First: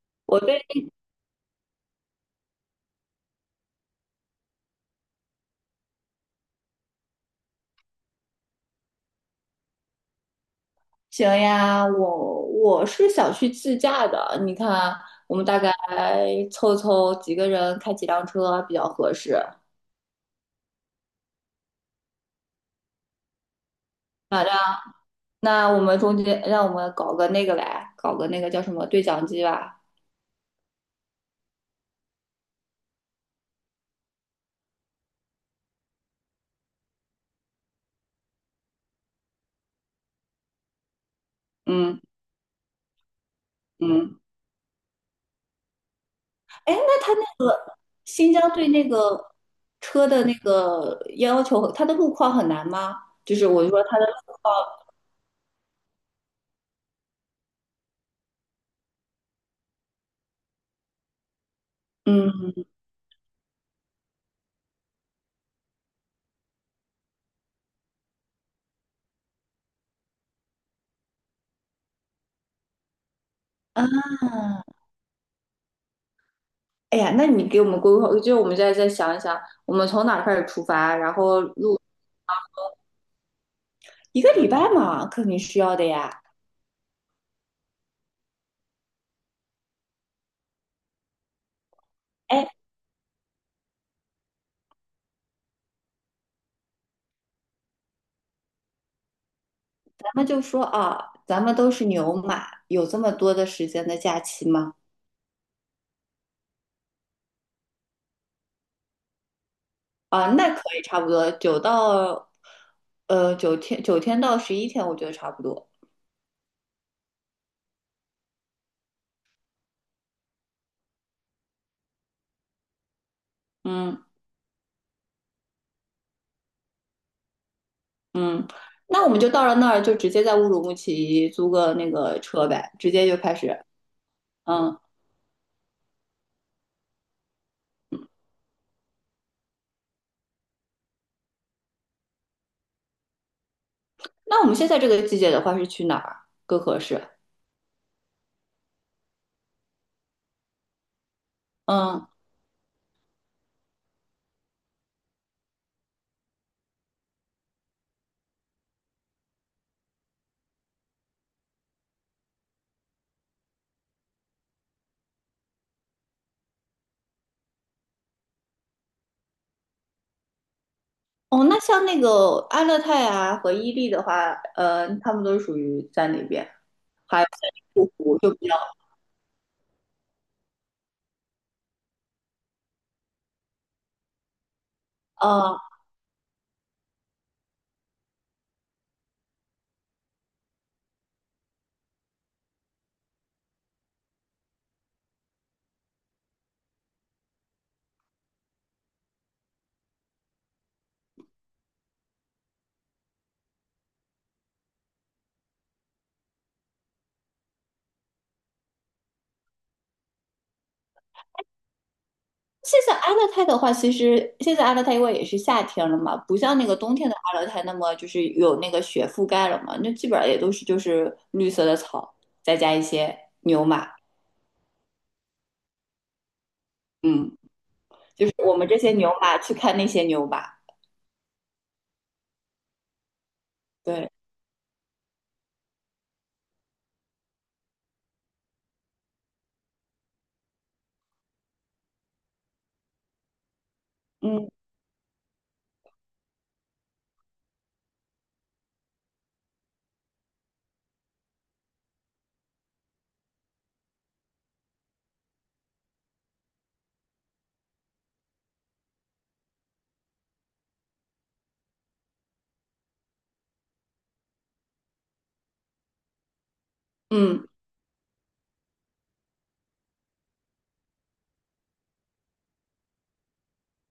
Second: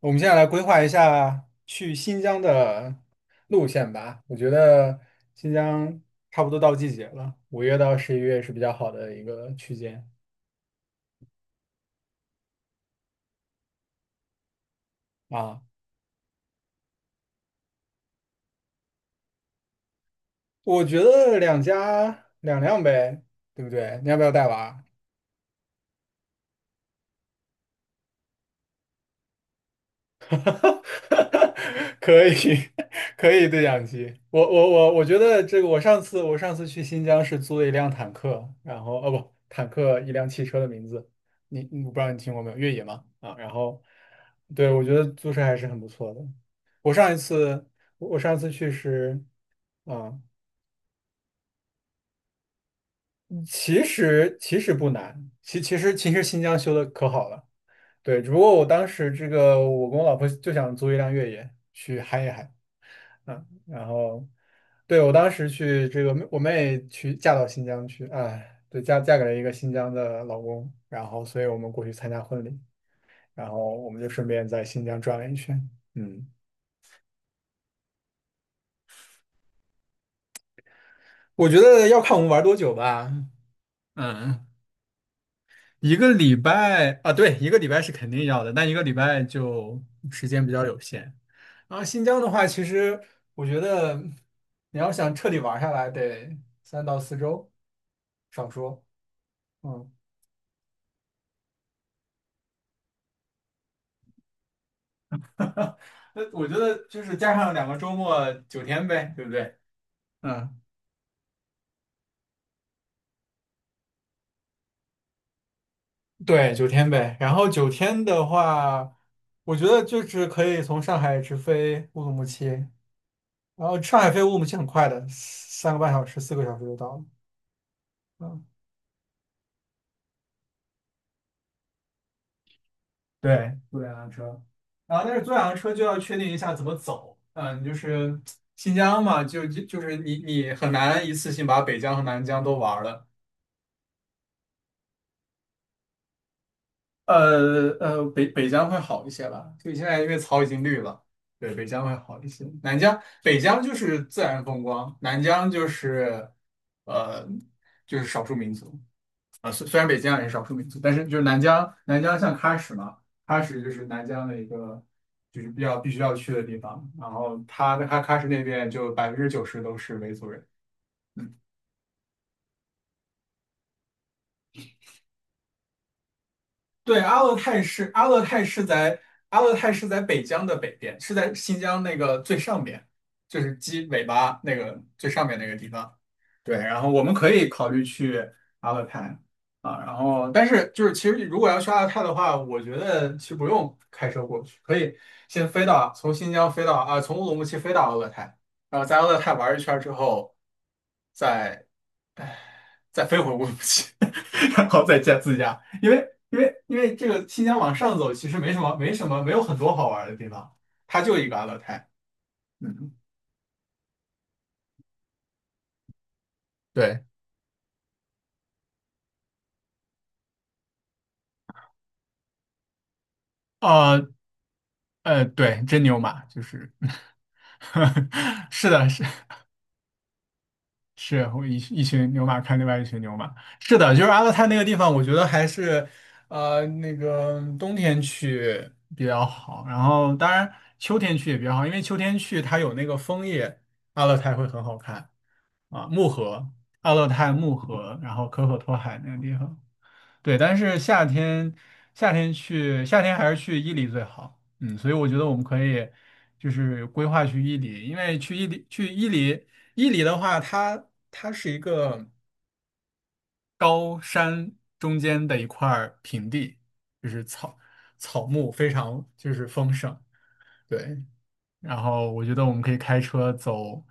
我们现在来对，规划一行下去新疆的路线吧。我觉得新疆差不多到季节了，5月到11月是比较好的一个区间呀，我是想去自驾的。你看，我们大啊。概凑凑几个人，开几辆车比较合适。我觉得两家两辆呗，对不对？你要不要好，带那娃？我们中间，让我们搞个那个来，搞个那个叫什么对讲机吧。可以，可以对讲机。我觉得这个，我上次去新疆是租了一辆坦克，然后哦不，坦克一辆汽车的名字，我不知嗯道你听过没有？越野嘛啊，然后嗯。对我觉得租车还是很不错的。哎，我那上他一那次个我我新上次疆对去那是个车啊，的那个要求，它的路况很难吗？就嗯是我就其说它的。实其实不难，其实新疆修的可好了，对，只不过我当时这个我跟我老婆就想租一辆越野去嗨一嗨。嗯然后对我当时去这个，我妹去嫁到新疆去，哎，对，嫁给了一个新疆的老公，然后所以我们过去参加婚礼，然后啊。我们就顺便在新疆转了一圈。嗯，哎呀，那你给我们规划，就是我们再想一想，我们从哪儿开始出发，然后我觉路。得要看我们玩多久吧。一个嗯，礼拜嘛，肯定需要的一个呀。礼拜啊，对，一个礼拜是肯定要的，但一个礼拜就时间比较有限。然后新疆的话，哎，其实我觉得你要想彻底玩下来，得3到4周，少说。嗯。咱们就说啊，咱们都是牛马，有这么多的时间的假期吗？那我觉得就是加上2个周末，九天呗，对不对？啊，那嗯，可以差不多，九到九天，九天到11天，我觉得差不多。对，九天呗。然后九天的话，我觉得就是可以从上海直飞乌鲁木齐，然后上嗯海飞乌鲁木齐很快的，3个半小时、4个小时就到了。嗯，嗯。那我们就到了那儿，就直接在乌鲁木齐租个那个车呗，直接就开对，始。坐两辆车。嗯，然后但是坐两辆车就要确定一下怎么走。嗯，就是新疆嘛，就是你很难一次性把北疆和南疆都玩了。那我们现在这个季节的话是去哪儿更合适？北疆会好一些吧，所以现在因为草已经绿了，对，北疆会嗯。好一些。南疆，北疆就是自然风光，南疆就是呃就是少数民族啊，虽然北疆也是少数民族，但是就是南疆，南疆像喀什嘛，喀什就是南疆的一个就是比较必须要去的地方，然后它的喀什那边就90%都是维族人。哦，那像那个阿勒泰啊和伊利的话，他们都属于在那边。对，还有护肤就比较，阿勒泰是在北疆的北边，是在新疆那个最上边，就是鸡尾巴那个最上面那个呃，地方。对，然后我们可以考虑去阿勒泰啊，然后但是就是其实如果要去阿勒泰的话，我觉得其实不用开车过去，可以先飞到从新疆飞到啊，从乌鲁木齐飞到阿勒泰，然后在阿勒泰玩一圈之后，再再飞回乌鲁木齐，然后再加自驾，因为这个新疆往上走其实没什么没什么没有很多好玩的地方，它就一个阿勒泰。现嗯，在阿勒泰的话，其实现在阿勒泰因为也是夏天了嘛，不像那个冬对，天的阿勒泰那么就是有那个雪覆盖了嘛，那基本上也都是就是绿色的草，再加一些牛马。呃对，真牛马，就是 嗯，就是 我们是这的，些是。牛马去看那些牛马。是会一群牛马看另外一群牛马，是的，就是对。阿勒泰那个地方，我觉得还是那个冬天去比较好，然后当然秋天去也比较好，因为秋天去它有那个枫叶，阿勒泰会嗯很好看啊，木河、阿勒泰木河，然后可可托海那个地方。对，但是夏天还是去伊犁最好。嗯，所以我觉得我们可以就是规划去伊犁，因为去伊犁去伊犁伊犁的话，它是一个高山中间的一块儿平地，就是嗯，草木非常就是丰盛。对，然后我觉得我们可以开车走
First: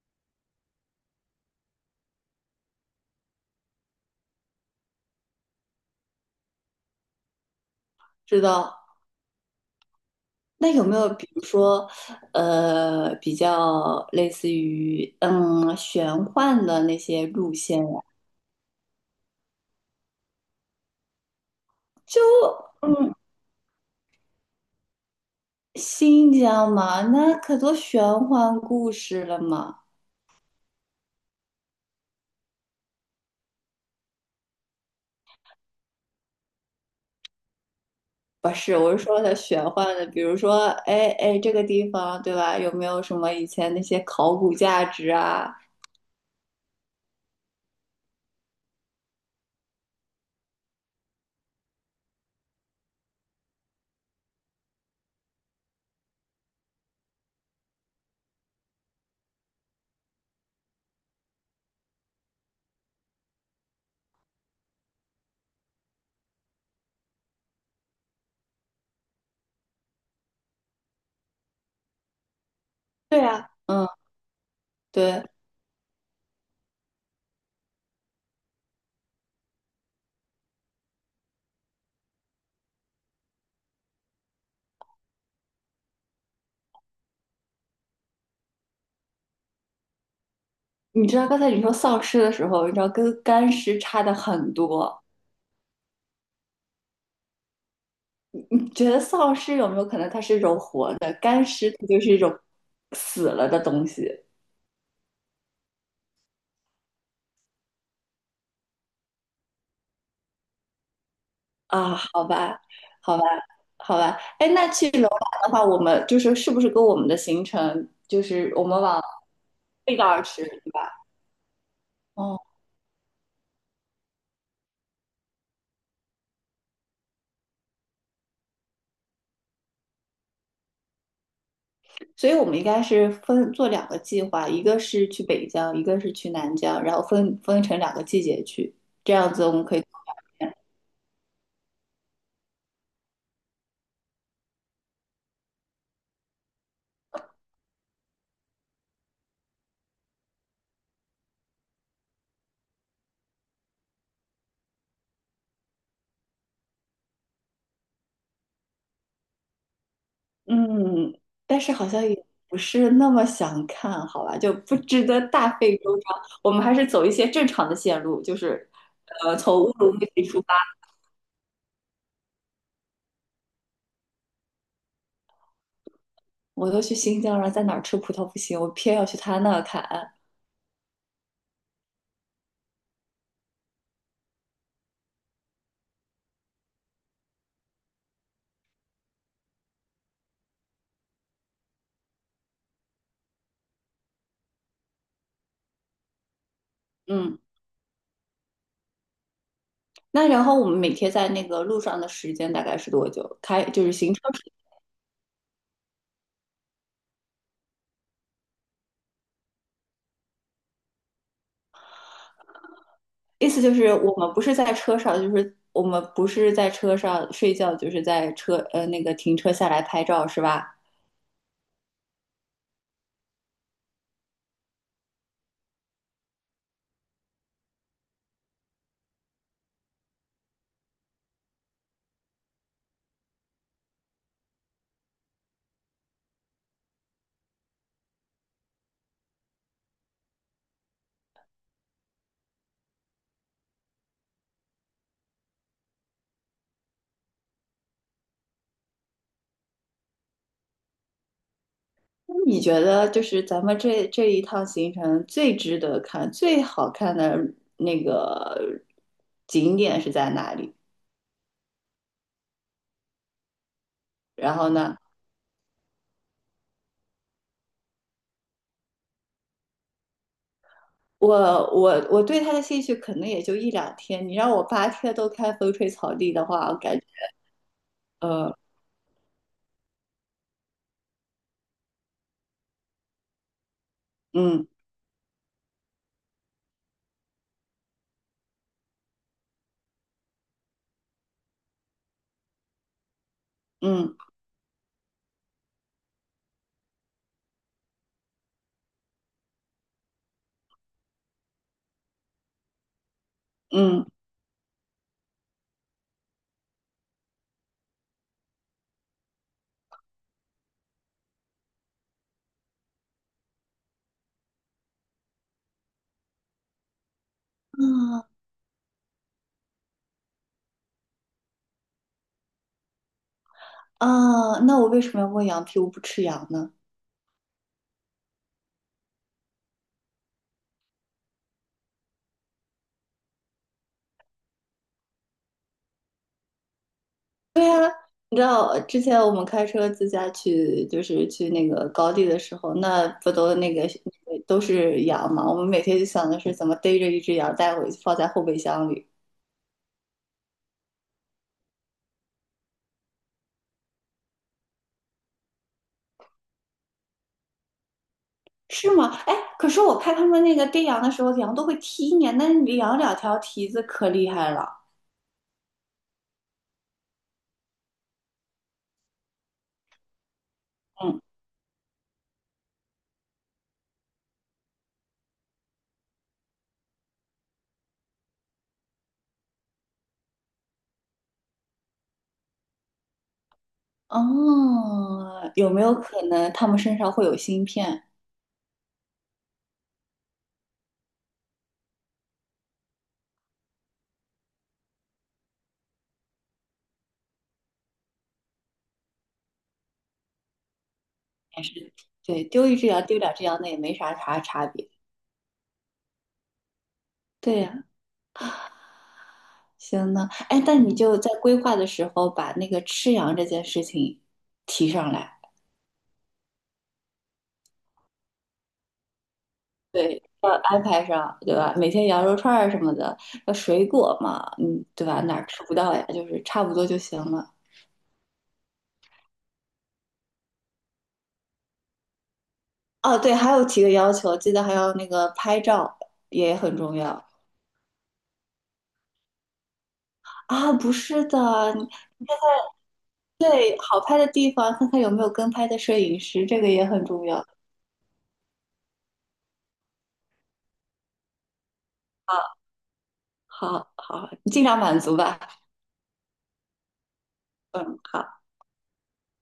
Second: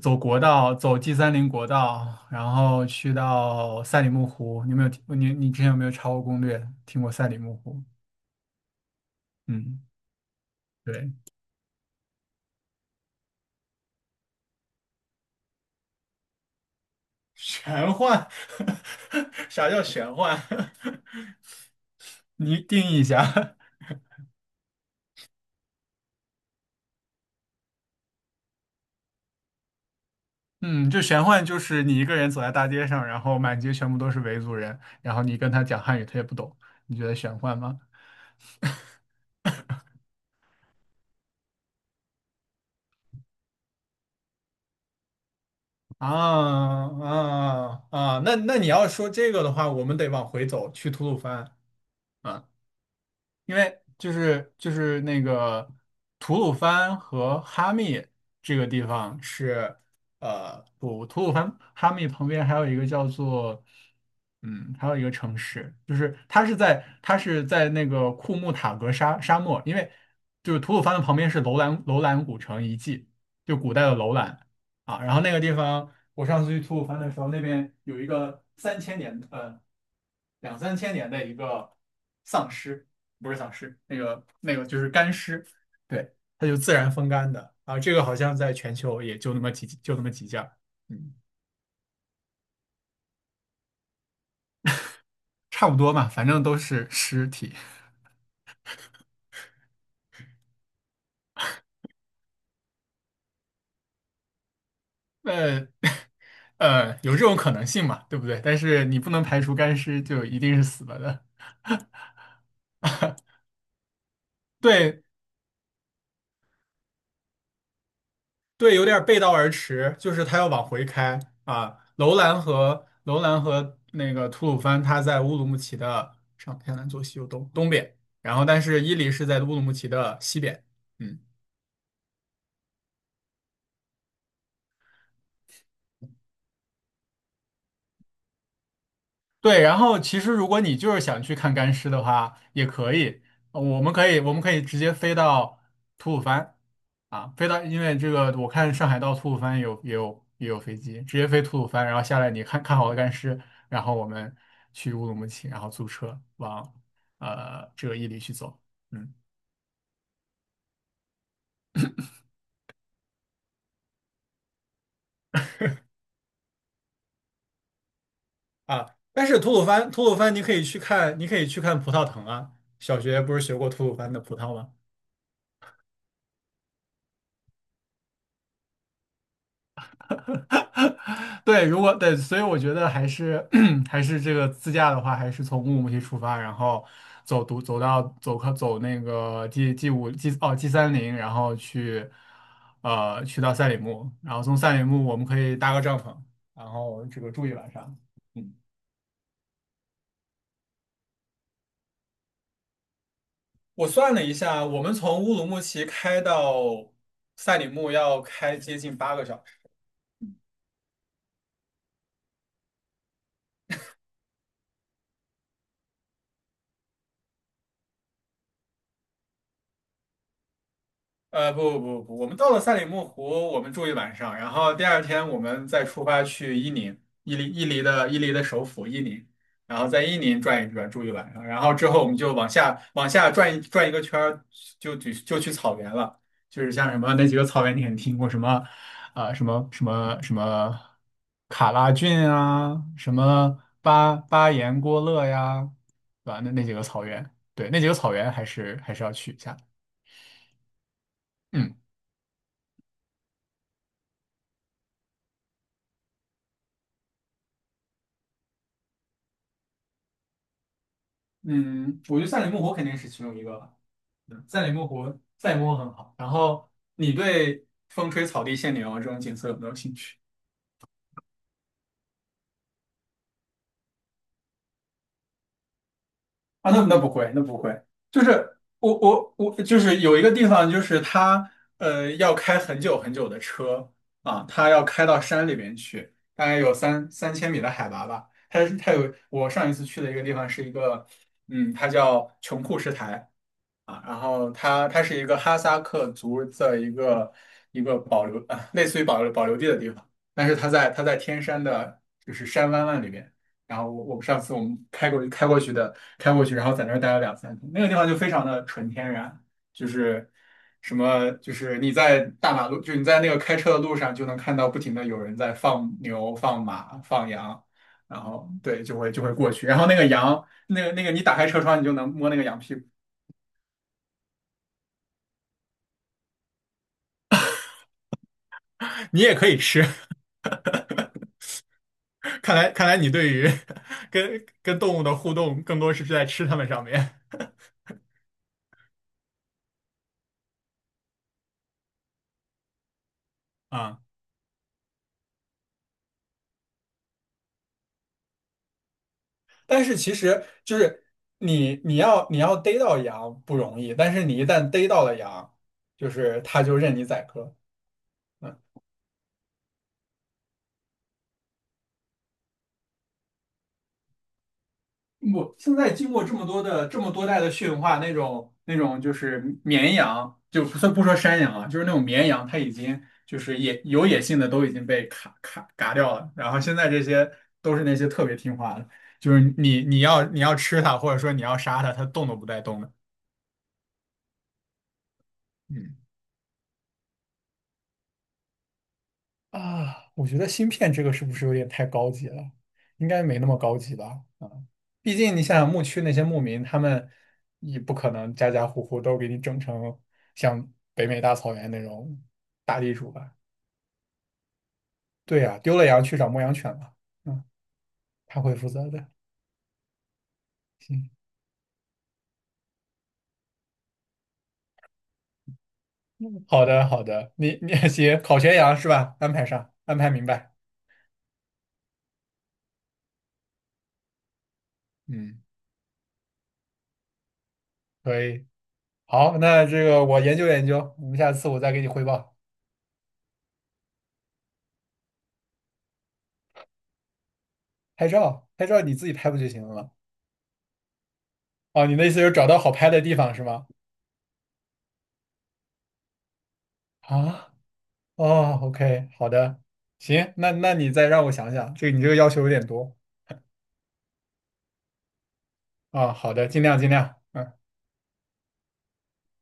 走国道，走 G 三零国道，然后去到赛里木湖。你有没有听？你之前有没有查过攻略？听过赛里木湖？知道。嗯，那有没有对，比如说，比较类似于玄幻的那些路线玄呀、幻，啥叫玄幻？就 你定义一嗯。下。新疆嘛，那可多玄幻故事了嘛。嗯，就玄幻就是你一个人走在大街上，然后满街全部都是维族人，然后你跟他讲汉语，他也不懂。你觉得玄幻吗？不是，我是说的玄幻的，比如说，哎哎，这个地方对吧？有没有什么以前那些考古价值啊？啊啊啊！啊那你要说这个的话，我们得往回走，去吐鲁番啊。因为就是那个吐鲁番和哈密这个地方是不吐鲁番哈密旁边还有一个叫做还有一个城市，就是它是在那个库木塔格沙漠，因为就是吐鲁番的旁边是楼兰古城遗迹，对啊，就古代嗯，的楼兰啊，然后对。那个地方我上次去吐鲁番的时候，那边有一个三千年两三千年的一个丧尸。不是丧尸，那个就是干尸，对，它就自然风干的啊。这个好像在全球也就那么几就那么几件儿，你嗯，知道刚才你说丧尸的时候，你知道跟干尸差的很多。差不多嘛，反正都是尸体。你觉得丧尸有没有可能它是一种活的，干尸它就是一种死了的东西？那有这种可能性嘛，对不对？但是你不能排除干尸就一定是死了的。啊，好吧，好吧，好吧。哎，那去对楼兰的话，我们就是是不是跟我们的行程，就是我对，们有往点背道而驰，背道就而是他驰，要往对回吧？开啊。楼兰哦，和楼兰和那个吐鲁番，他在乌鲁木齐的上天南左西右东边，然后但是伊犁是在乌鲁木齐的西边。嗯。所以我们应该是分做两个计划，一个是去北疆，一个是去南疆，然后分成两个季节去，这样子我对，们可然以。后其实如果你就是想去看干尸的话，也可以，我们可以直接飞到吐鲁番啊，飞到，因为这个我看上海到吐鲁番也有飞机，直接飞吐鲁番，然后下来你看看好了干尸，然后我们去乌鲁木齐，然后租车往这个伊犁去走，嗯嗯，但是好像也不是那么想看，好吧，就不值得大费周章。我们还是走一些正常的线路，就是啊，但是吐从鲁乌番鲁木吐鲁齐番你出可发。以去看，你可以去看葡萄藤啊，小学不是学过吐鲁番的葡萄吗？我都去新疆了，在哪儿吃葡萄不行，我偏要去他那儿砍。对，如果对，所以我觉得还是 还是这个自驾的话，还是从乌鲁木齐出发，然后走独走到走靠走那个 G G 五 G 哦 G30，然后去去到赛里木，然后从赛里木我们可以搭个帐篷，然后这个嗯，住一晚上。嗯，那然后我们每天在那个路上的时间大概是多久？就我是行算车了一时间。下，我们从乌鲁木齐开到赛里木要开接近8个小时。意思就是我们不是在车上，就是我们不是在车上睡觉，就是在车那个停车下来拍照是吧？不不不，我们到了赛里木湖，我们住一晚上，然后第二天我们再出发去伊宁，伊犁的首府伊宁，然后在伊宁转一转，住一晚上，然后之后我们就往下转一转一个圈儿，就去草原了，就是像什么那几个草原，你肯定听过什么，啊、什么卡拉峻啊，什么巴彦郭勒呀，对吧？那几个草原，对，那几个草原还是要去一下。嗯。那你觉得就是咱们这一趟行程最值得看、最好看的那个景点是在哪里？嗯，我觉得《赛里木湖》肯定是其中一个吧。嗯然赛后里木呢？湖》《赛里木湖》很好。然后你对风吹草低见牛这种景色有没有兴趣？我我对他的兴趣可能也就一两天，你让我8天都看风吹草低的话，啊，我那感觉不会，那不会。就呃是我，就是有一个地方，就是它要开很久很久的车啊，嗯它要开到山里面去，大概有3000米的海拔吧。它它有我上一次去的一个地方是一个，它叫琼库什台。啊，嗯然后它是一个哈萨克族的一个保留啊，类似于保留地的地方，但是它在天山的，就是山湾湾里面。然后我嗯我上次我们开过去的，开过去，然后在那儿待了两三天，那个地方就非常的纯天然，就是你在大马路，就是你在那个开车的路上就能看到不停的有人在放牛、放马、放羊，然啊后对就会过去，然后那个羊，那个你打开车窗你就能摸那个羊屁股。啊。那我为什么要问羊皮？我不吃羊呢？你也可以吃，看来你对于 跟动物的互动更多是在吃它们上面你知道之前我们开车自驾去，就是去那个高地的时候，那不都那个啊。那个都是羊嘛？我们每天就想的是怎么逮着一只羊带回去，放在后备箱里。但是其实就是你要逮到羊不容易，但是你一旦逮到了羊，就是它就任你宰割。是吗？哎，可是我看他们那个逮羊的时候，羊都会踢你，那羊两条蹄子可厉害了。我现在经过这么多代的驯化，那种就是绵羊，就不算不说嗯。山羊啊，就是那种绵羊，它已经就是有野性的都已经被卡嘎掉了。然后现在这些都是那些特别听话的，就是你要吃它，或者说你要杀它，它动都不带动的。哦，有没有嗯，可能他们身上会有芯片？啊，我觉得芯片这个是不是有点太高级了？应该没那么高级吧？毕竟你想想牧区那些牧民，他们也不可能家家户户都给你整成像北美大草还原那是种对，丢一大只地羊主丢吧？两只羊，那也没啥差别。对呀、丢了羊去找牧羊犬吧，嗯，对呀，他会负责的。行呢。哎，那你行，就在规划的时候把那个吃羊这件事情提上来。嗯好的好的，你 行，烤全羊是吧？安排上，安排对，明要白。安排上，对吧？每天羊肉串儿什么的，要水果嘛，嗯，对吧？哪嗯，儿吃不到呀？就是差不多就行了。可以。好，那这个我研究研究，我们下次我再给你汇报。哦，对，还有提个要求，记得还要那个拍照也很重要。拍照，拍照你自己拍不就行了吗？啊，不是的，哦，你的意思就是找到好拍的地方是吗？对，好拍的地方，看看有没有跟拍的摄影师，这个也很重要。啊。哦，OK,好的，行，那你再让我想想，你这个要啊，求有点多好，好，好，尽量满足吧。啊，好的，尽量尽量。嗯。嗯，好。